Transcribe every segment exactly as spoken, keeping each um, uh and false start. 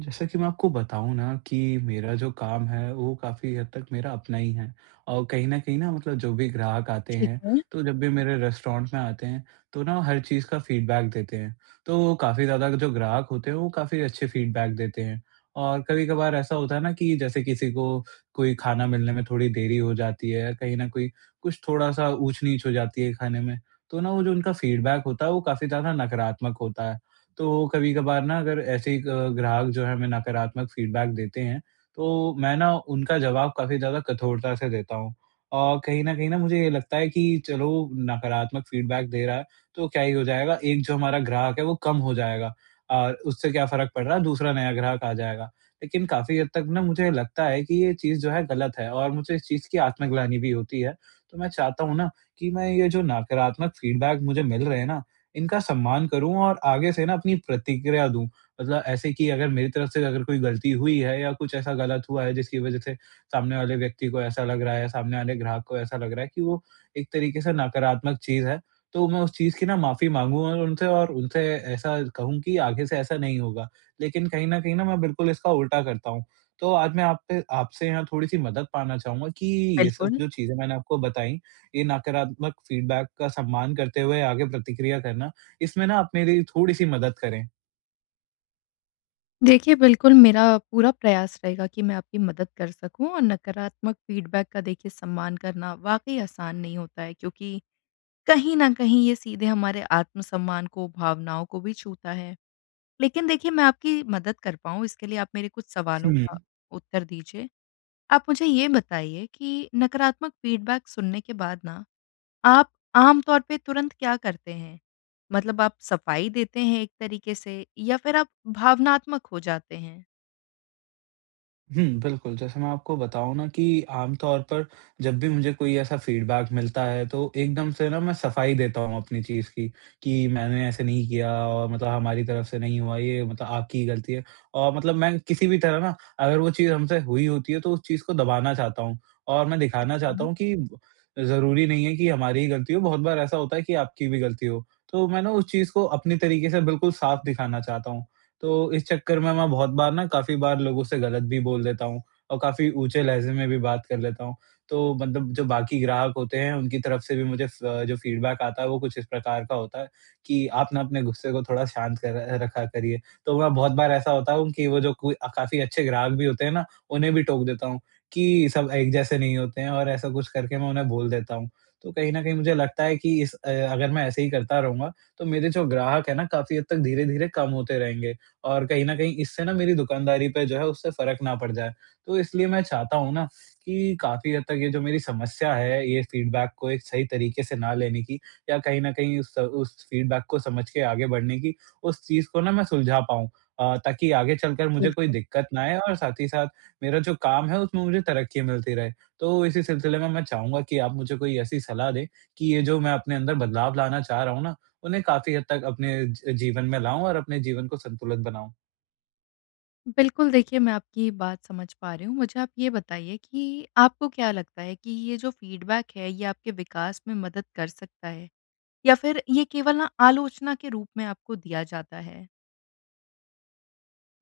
जैसा कि मैं आपको बताऊँ ना कि मेरा जो काम है, वो काफ़ी हद तक मेरा अपना ही है। और कहीं न कहीं ना मतलब जो भी ग्राहक आते ठीक हैं, है। तो जब भी मेरे रेस्टोरेंट में आते हैं, तो ना हर चीज़ का फ़ीडबैक देते हैं। तो काफ़ी ज़्यादा जो ग्राहक होते हैं, वो काफ़ी अच्छे फ़ीडबैक देते हैं और कभी-कभार ऐसा होता है ना कि जैसे किसी को कोई खाना मिलने में थोड़ी देरी हो जाती है, कहीं न कहीं कुछ थोड़ा-सा ऊँच-नीच हो जाती है खाने में, तो ना वो जो उनका फ़ीडबैक होता है, वो काफ़ी ज़्यादा नकारात्मक होता है। तो कभी कभार ना अगर ऐसे ही ग ग्राहक जो है हमें नकारात्मक फीडबैक देते हैं, तो मैं ना उनका जवाब काफ़ी ज़्यादा कठोरता से देता हूँ। और कहीं न कहीं ना मुझे ये लगता है कि चलो नकारात्मक फीडबैक दे रहा है, तो क्या ही हो जाएगा, एक जो हमारा ग्राहक है वो कम हो जाएगा और उससे क्या फ़र्क पड़ रहा है, दूसरा नया ग्राहक आ जाएगा। लेकिन काफ़ी हद तक ना मुझे लगता है कि ये चीज़ जो है गलत है और मुझे इस चीज़ की आत्मग्लानि भी होती है। तो मैं चाहता हूँ ना कि मैं ये जो नकारात्मक फीडबैक मुझे मिल रहे हैं ना, इनका सम्मान करूँ और आगे से ना अपनी प्रतिक्रिया दूँ। मतलब ऐसे कि अगर मेरी तरफ से अगर कोई गलती हुई है या कुछ ऐसा गलत हुआ है जिसकी वज़ह से सामने वाले व्यक्ति को ऐसा लग रहा है, सामने वाले ग्राहक को ऐसा लग रहा है कि वो एक तरीके से नकारात्मक चीज़ है, तो मैं उस चीज़ की ना माफ़ी माँगूँ और उनसे और उनसे ऐसा कहूँ कि आगे से ऐसा नहीं होगा। लेकिन कहीं न कहीं ना मैं बिल्कुल इसका उल्टा करता हूँ। तो आज मैं आप पे आपसे यहाँ थोड़ी-सी मदद पाना चाहूँगा कि ये सब बिल्कुल। जो चीज़ें मैंने आपको बताई, ये नकारात्मक फीडबैक का सम्मान करते हुए आगे प्रतिक्रिया करना, इसमें ना आप मेरी थोड़ी-सी मदद करें। देखिए, बिल्कुल मेरा पूरा प्रयास रहेगा कि मैं आपकी मदद कर सकूँ और नकारात्मक फ़ीडबैक का देखिए सम्मान करना वाक़ई आसान नहीं होता है, क्योंकि कहीं न कहीं ये सीधे हमारे आत्मसम्मान को, भावनाओं को भी छूता है। लेकिन देखिए, मैं आपकी मदद कर पाऊँ इसके लिए आप मेरे कुछ सवालों हुँ। का उत्तर दीजिए। आप मुझे ये बताइए कि नकारात्मक फ़ीडबैक सुनने के बाद ना आप आम तौर पे तुरंत क्या करते हैं? मतलब, आप सफाई देते हैं एक तरीके से या फिर आप भावनात्मक हो जाते हैं? हुँ, बिल्कुल, जैसे मैं आपको बताऊँ ना कि आमतौर पर जब भी मुझे कोई ऐसा फ़ीडबैक मिलता है, तो एकदम से ना मैं सफाई देता हूँ अपनी चीज़ की, कि मैंने ऐसे नहीं किया और मतलब हमारी तरफ से नहीं हुआ ये, मतलब आपकी ही गलती है। और मतलब मैं किसी भी तरह ना अगर वो चीज़ हमसे हुई होती है, तो उस चीज़ को दबाना चाहता हूँ और मैं दिखाना अच्छा, चाहता हूँ कि ज़रूरी नहीं है कि हमारी ही गलती हो, बहुत बार ऐसा होता है कि आपकी भी गलती हो। तो मैं ना उस चीज़ को अपने तरीके से बिल्कुल साफ दिखाना चाहता हूँ। तो इस चक्कर में मैं बहुत बार ना काफ़ी बार लोगों से गलत भी बोल देता हूँ और काफ़ी ऊँचे लहज़े में भी बात कर लेता हूँ। तो मतलब जो बाकी ग्राहक होते हैं उनकी तरफ से भी मुझे फ जो फ़ीडबैक आता है, वो कुछ इस प्रकार का होता है कि आप ना अपने गुस्से को थोड़ा शांत कर रखा करिए। तो मैं बहुत बार ऐसा होता हूँ कि वो जो कोई अ, काफ़ी अच्छे ग्राहक भी होते हैं ना, उन्हें भी टोक देता हूँ कि सब एक जैसे नहीं होते हैं और ऐसा कुछ करके मैं उन्हें बोल देता हूँ। तो कहीं न कहीं मुझे लगता है कि इस अ, अगर मैं ऐसे ही करता रहूँगा, तो मेरे जो ग्राहक है ना काफ़ी हद तक धीरे-धीरे कम होते रहेंगे। और कहीं न कहीं इससे ना मेरी दुकानदारी पे जो है उससे फ़र्क ना पड़ जाए। तो इसलिए मैं चाहता हूँ ना कि काफ़ी हद तक ये जो मेरी समस्या है, ये फ़ीडबैक को एक सही तरीके से ना लेने की या कहीं न कहीं उस उस फ़ीडबैक को समझ के आगे बढ़ने की, उस चीज़ को ना मैं सुलझा पाऊँ, अ, ताकि आगे चलकर मुझे कोई बिल्कुल। दिक्कत ना आए और साथ ही साथ मेरा जो काम है उसमें मुझे तरक्की मिलती रहे। तो इसी सिलसिले में मैं चाहूँगा कि आप मुझे कोई ऐसी सलाह दें कि ये जो मैं अपने अंदर बदलाव लाना चाह रहा हूँ ना, उन्हें काफ़ी हद तक अपने ज जीवन में लाऊँ और अपने जीवन को संतुलित बनाऊँ। बिल्कुल, देखिए मैं आपकी बात समझ पा रही हूँ। मुझे आप ये बताइए कि आपको क्या लगता है कि ये जो फीडबैक है ये आपके विकास में मदद कर सकता है? या फिर ये केवल ना आलोचना के रूप में आपको दिया जाता है?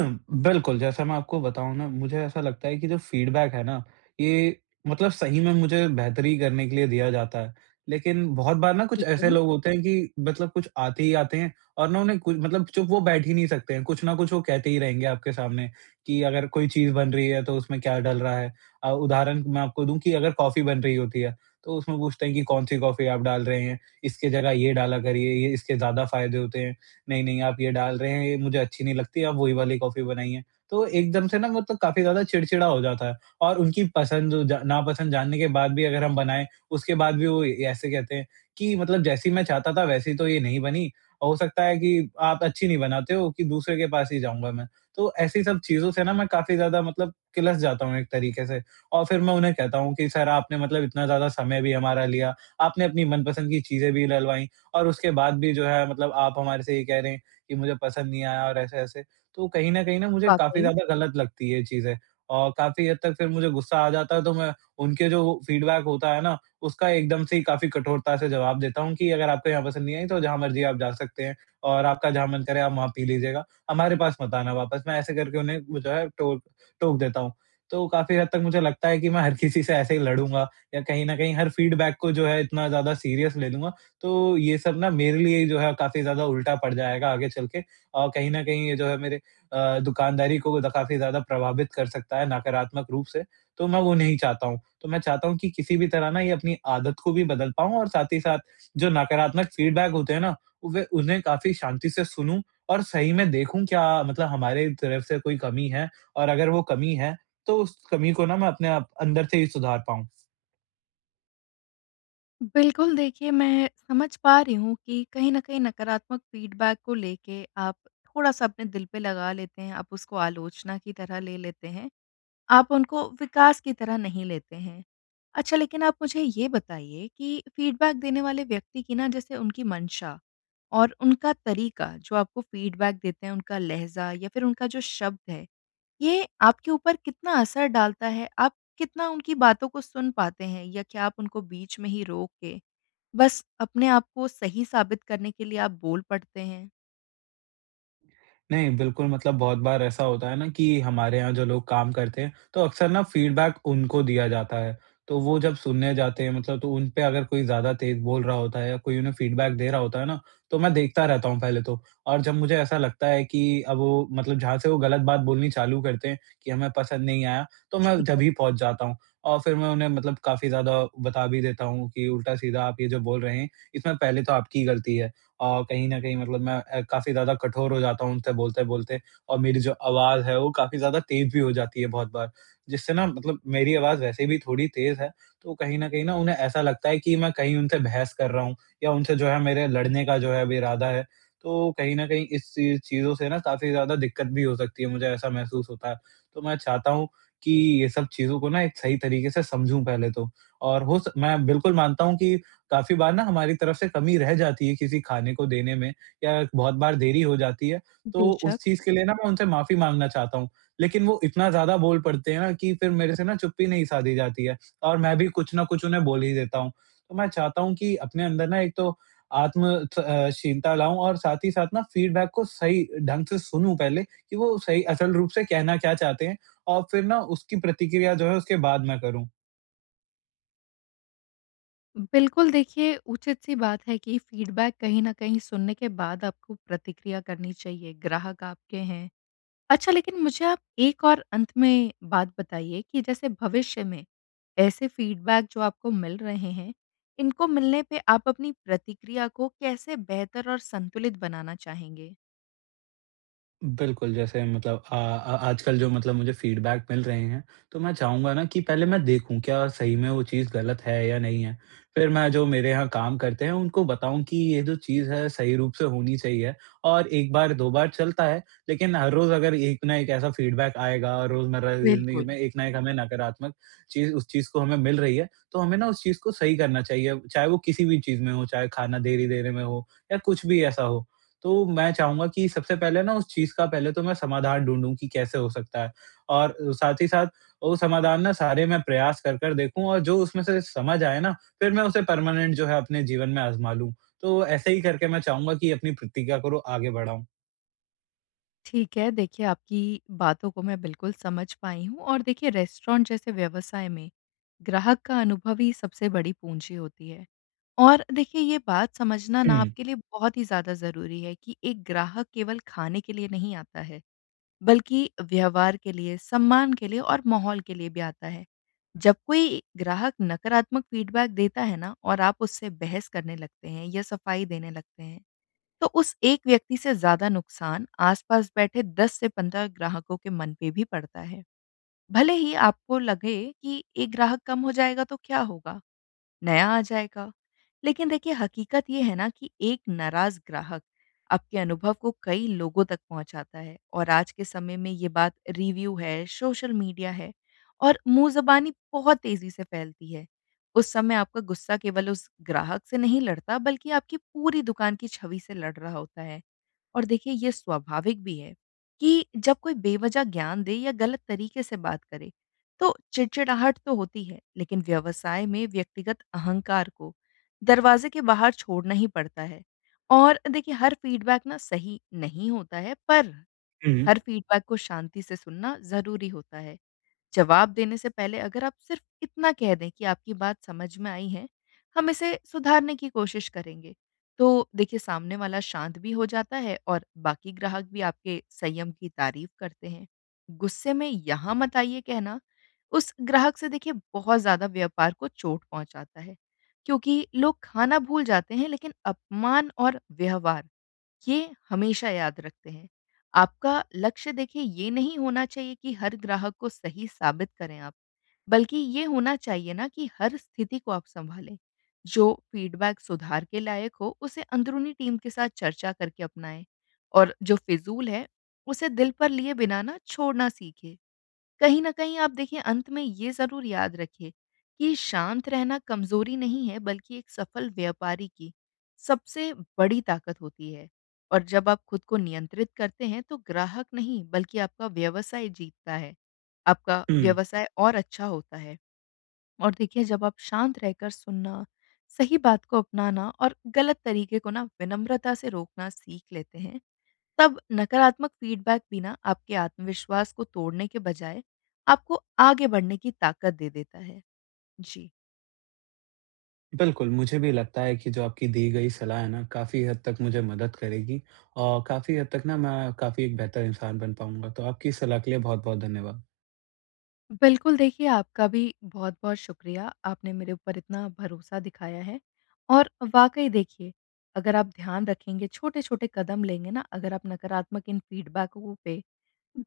बिल्कुल, जैसा मैं आपको बताऊँ ना, मुझे ऐसा लगता है कि जो फ़ीडबैक है ना, ये मतलब सही में मुझे बेहतरी करने के लिए दिया जाता है। लेकिन बहुत बार ना कुछ ठीक ऐसे है। लोग होते हैं कि मतलब कुछ आते ही आते हैं और ना उन्हें कुछ मतलब चुप वो बैठ ही नहीं सकते हैं, कुछ ना कुछ वो कहते ही रहेंगे आपके सामने कि अगर कोई चीज़ बन रही है तो उसमें क्या डल रहा है। अ, उदाहरण मैं आपको दूँ कि अगर कॉफ़ी बन रही होती है, तो उसमें पूछते हैं कि कौन-सी कॉफ़ी आप डाल रहे हैं, इसकी जगह ये डाला करिए, ये इसके ज़्यादा फ़ायदे होते हैं। नहीं-नहीं आप ये डाल रहे हैं, ये मुझे अच्छी नहीं लगती, आप वही वाली कॉफ़ी बनाइए। तो एकदम से ना मतलब काफ़ी ज़्यादा चिड़चिड़ा हो जाता है, और उनकी पसंद जो जा नापसंद जानने के बाद भी अगर हम बनाएँ, उसके बाद भी वो ये- ऐसे कहते हैं कि मतलब जैसी मैं चाहता था वैसी तो ये नहीं बनी, और हो सकता है कि आप अच्छी नहीं बनाते हो कि दूसरे के पास ही जाऊँगा मैं। तो ऐसी सब चीज़ों से ना मैं काफ़ी ज़्यादा मतलब किलस जाता हूँ एक तरीके से, और फिर मैं उन्हें कहता हूँ कि सर आपने मतलब इतना ज़्यादा समय भी हमारा लिया, आपने अपनी मनपसंद की चीज़ें भी डलवाई। और उसके बाद भी जो है मतलब आप हमारे से ये कह रहे हैं कि मुझे पसंद नहीं आया और ऐसे-ऐसे। तो कहीं न कहीं ना मुझे काफ़ी वाक़ई। ज़्यादा गलत लगती है ये चीज़ें, और काफ़ी हद तक फिर मुझे गुस्सा आ जाता है, तो मैं उनके जो फीडबैक होता है ना, उसका एकदम से ही काफ़ी कठोरता से जवाब देता हूँ कि अगर आपको यहाँ पसंद नहीं आई तो जहाँ मर्ज़ी आप जा सकते हैं और आपका जहाँ मन करे आप वहाँ पी लीजिएगा, हमारे पास मत आना वापस। मैं ऐसे करके उन्हें वो जो है टोक टोक देता हूँ। तो काफ़ी हद तक मुझे लगता है कि मैं हर किसी से ऐसे ही लड़ूँगा या कहीं न कहीं हर फीडबैक को जो है इतना ज़्यादा सीरियस ले लूँगा, तो ये सब ना मेरे लिए जो है काफ़ी ज़्यादा उल्टा पड़ जाएगा आगे चल के, और कहीं न कहीं ये जो है मेरे अ, दुकानदारी को द काफ़ी ज़्यादा प्रभावित कर सकता है नकारात्मक रूप से, तो मैं वो नहीं चाहता हूँ। तो मैं चाहता हूँ कि किसी भी तरह ना ये अपनी आदत को भी बदल पाऊँ और साथ ही साथ जो नकारात्मक फ़ीडबैक होते हैं ना, वे उन्हें काफ़ी शांति से सुनूँ और सही में देखूँ क्या मतलब हमारे तरफ से कोई कमी है, और अगर वो कमी है, तो उस कमी को ना मैं अपने आप अंदर से ही सुधार पाऊँ। बिल्कुल, देखिए, मैं समझ पा रही हूँ कि कहीं न कहीं नकारात्मक फ़ीडबैक को लेके आप थोड़ा-सा अपने दिल पे लगा लेते हैं, आप उसको आलोचना की तरह ले लेते हैं, आप उनको विकास की तरह नहीं लेते हैं। अच्छा, लेकिन आप मुझे ये बताइए कि फ़ीडबैक देने वाले व्यक्ति की ना, जैसे उनकी मंशा और उनका तरीका जो आपको फ़ीडबैक देते हैं, उनका लहज़ा या फिर उनका जो शब्द है, ये आपके ऊपर कितना असर डालता है? आप कितना उनकी बातों को सुन पाते हैं, या क्या आप उनको बीच में ही रोक के बस अपने आप को सही साबित करने के लिए आप बोल पड़ते हैं? नहीं, बिल्कुल मतलब बहुत बार ऐसा होता है ना कि हमारे यहाँ जो लोग काम करते हैं, तो अक्सर ना फीडबैक उनको दिया जाता है। तो वो जब सुनने जाते हैं मतलब तो उन पे अगर कोई ज़्यादा तेज़ बोल रहा होता है या कोई उन्हें फीडबैक दे रहा होता है ना, तो मैं देखता रहता हूँ पहले तो। और जब मुझे ऐसा लगता है कि अब वो मतलब जहाँ से वो गलत बात बोलनी चालू करते हैं कि हमें पसंद नहीं आया, तो मैं ठीक है, तभी पहुँच जाता हूँ। और फिर मैं उन्हें मतलब काफ़ी ज़्यादा बता भी देता हूँ कि उल्टा-सीधा आप ये जो बोल रहे हैं, इसमें पहले तो आपकी गलती है। अ, कहीं न कहीं मतलब मैं अ, काफ़ी ज़्यादा कठोर हो जाता हूँ उनसे बोलते-बोलते, और मेरी जो आवाज़ है वो काफ़ी ज़्यादा तेज़ भी हो जाती है बहुत बार, जिससे ना मतलब मेरी आवाज़ वैसे भी थोड़ी तेज़ है, तो कहीं न कहीं ना उन्हें ऐसा लगता है कि मैं कहीं उनसे बहस कर रहा हूँ या उनसे जो है मेरे लड़ने का जो है अब इरादा है। तो कहीं न कहीं इस चीज़ चीज़ों से ना काफ़ी ज़्यादा दिक्कत भी हो सकती है, मुझे ऐसा महसूस होता है। तो मैं चाहता हूँ कि ये सब चीज़ों को ना एक सही तरीके से समझूँ पहले तो, और हो स मैं बिल्कुल मानता हूँ कि काफ़ी बार ना हमारी तरफ से कमी रह जाती है किसी खाने को देने में या बहुत बार देरी हो जाती है, तो उस बेशक। चीज़ के लिए ना मैं उनसे माफ़ी माँगना चाहता हूँ। लेकिन वो इतना ज़्यादा बोल पड़ते हैं ना कि फिर मेरे से ना चुप्पी नहीं साधी जाती है और मैं भी कुछ ना कुछ उन्हें बोल ही देता हूँ। तो मैं चाहता हूँ कि अपने अंदर ना एक तो आत्म थ अ, शीलता लाऊँ, और साथ ही साथ ना फ़ीडबैक को सही ढंग से सुनूँ पहले कि वो सही असल रूप से कहना क्या चाहते हैं, और फिर ना उसकी प्रतिक्रिया जो है उसके बाद मैं करूँ। बिल्कुल देखिए, उचित-सी बात है कि फ़ीडबैक कहीं न कहीं सुनने के बाद आपको प्रतिक्रिया करनी चाहिए, ग्राहक आपके हैं। अच्छा, लेकिन मुझे आप एक और अंत में बात बताइए कि जैसे भविष्य में ऐसे फ़ीडबैक जो आपको मिल रहे हैं, इनको मिलने पे आप अपनी प्रतिक्रिया को कैसे बेहतर और संतुलित बनाना चाहेंगे? बिल्कुल, जैसे मतलब अ अ, आजकल जो मतलब मुझे फीडबैक मिल रहे हैं, तो मैं चाहूँगा ना कि पहले मैं देखूँ क्या सही में वो चीज़ गलत है या नहीं है। फिर मैं जो मेरे यहाँ काम करते हैं उनको बताऊँ कि ये जो चीज़ है सही रूप से होनी चाहिए, और एक बार दो बार चलता है, लेकिन हर रोज़ अगर एक ना एक ऐसा फीडबैक आएगा रोज़मर्रा की ज़िंदगी बिल्कुल। में, एक ना एक हमें नकारात्मक चीज़ उस चीज़ को हमें मिल रही है, तो हमें ना उस चीज़ को सही करना चाहिए, चाहे वो किसी भी चीज़ में हो, चाहे खाना देरी देने में हो या कुछ भी ऐसा हो। तो मैं चाहूँगा कि सबसे पहले ना उस चीज़ का पहले तो मैं समाधान ढूँढूँ कि कैसे हो सकता है। और साथ ही साथ वो समाधान ना सारे मैं प्रयास कर कर देखूँ और जो उसमें से समझ आए ना, फिर मैं उसे परमानेंट जो है अपने जीवन में आज़मा लूँ। तो ऐसे ही करके मैं चाहूँगा कि अपनी प्रतिक्रिया को रो आगे बढ़ाऊँ। ठीक है, देखिए, आपकी बातों को मैं बिल्कुल समझ पाई हूँ और देखिए, रेस्टोरेंट जैसे व्यवसाय में ग्राहक का अनुभव ही सबसे बड़ी पूँजी होती है। और देखिए, ये बात समझना ना हुँ, आपके लिए बहुत ही ज़्यादा ज़रूरी है कि एक ग्राहक केवल खाने के लिए नहीं आता है, बल्कि व्यवहार के लिए, सम्मान के लिए और माहौल के लिए भी आता है। जब कोई ग्राहक नकारात्मक फीडबैक देता है ना और आप उससे बहस करने लगते हैं या सफाई देने लगते हैं, तो उस एक व्यक्ति से ज़्यादा नुकसान आसपास बैठे दस से पंद्रह ग्राहकों के मन पे भी पड़ता है। भले ही आपको लगे कि एक ग्राहक कम हो जाएगा तो क्या होगा, नया आ जाएगा। लेकिन देखिए, हकीकत ये है ना कि एक नाराज़ ग्राहक आपके अनुभव को कई लोगों तक पहुंचाता है और आज के समय में ये बात, रिव्यू है, सोशल मीडिया है और मुंह ज़बानी बहुत तेज़ी से फैलती है। उस समय आपका गुस्सा केवल उस ग्राहक से नहीं लड़ता, बल्कि आपकी पूरी दुकान की छवि से लड़ रहा होता है। और देखिए, ये स्वाभाविक भी है कि जब कोई बेवजह ज्ञान दे या गलत तरीके से बात करे, तो चिड़चिड़ाहट तो होती है, लेकिन व्यवसाय में व्यक्तिगत अहंकार को दरवाजे के बाहर छोड़ना ही पड़ता है। और देखिए, हर फीडबैक ना सही नहीं होता है, पर हुँ, हर फीडबैक को शांति से सुनना जरूरी होता है। जवाब देने से पहले अगर आप सिर्फ इतना कह दें कि आपकी बात समझ में आई है, हम इसे सुधारने की कोशिश करेंगे, तो देखिए, सामने वाला शांत भी हो जाता है और बाकी ग्राहक भी आपके संयम की तारीफ करते हैं। गुस्से में यहाँ मत आइए कहना, उस ग्राहक से देखिए, बहुत ज़्यादा व्यापार को चोट पहुँचाता है, क्योंकि लोग खाना भूल जाते हैं, लेकिन अपमान और व्यवहार ये हमेशा याद रखते हैं। आपका लक्ष्य देखिए ये नहीं होना चाहिए कि हर ग्राहक को सही साबित करें आप, बल्कि ये होना चाहिए ना कि हर स्थिति को आप सँभालें। जो फ़ीडबैक सुधार के लायक हो, उसे अंदरूनी टीम के साथ चर्चा करके अपनाएँ और जो फ़िज़ूल है, उसे दिल पर लिए बिना ना छोड़ना सीखें। कहीं न कहीं आप देखिए, अंत में ये ज़रूर याद रखिए कि शांत रहना कमज़ोरी नहीं है, बल्कि एक सफल व्यापारी की सबसे बड़ी ताकत होती है। और जब आप खुद को नियंत्रित करते हैं, तो ग्राहक नहीं, बल्कि आपका व्यवसाय जीतता है। आपका हुँ। व्यवसाय और अच्छा होता है। और देखिए, जब आप शांत रहकर सुनना, सही बात को अपनाना और गलत तरीके को ना विनम्रता से रोकना सीख लेते हैं, तब नकारात्मक फीडबैक भी ना आपके आत्मविश्वास को तोड़ने के बजाय आपको आगे बढ़ने की ताकत दे देता है। जी। बिल्कुल, मुझे भी लगता है कि जो आपकी दी गई सलाह है ना, काफ़ी हद तक मुझे मदद करेगी, और काफ़ी हद तक ना मैं काफ़ी एक बेहतर इंसान बन पाऊँगा। तो आपकी सलाह के लिए बहुत-बहुत धन्यवाद। बिल्कुल, देखिए, आपका भी बहुत-बहुत शुक्रिया। आपने मेरे ऊपर इतना भरोसा दिखाया है और वाक़ई देखिए, अगर आप ध्यान रखेंगे, छोटे-छोटे कदम लेंगे ना, अगर आप नकारात्मक इन फीडबैकों पे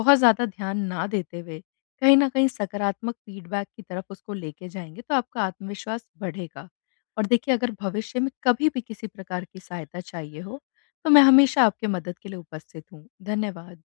बहुत ज़्यादा ध्यान ना देते हुए, कहीं न कहीं सकारात्मक फीडबैक की तरफ उसको लेके जाएँगे, तो आपका आत्मविश्वास बढ़ेगा। और देखिए, अगर भविष्य में कभी भी किसी प्रकार की सहायता चाहिए हो, तो मैं हमेशा आपके मदद के लिए उपस्थित हूँ। धन्यवाद।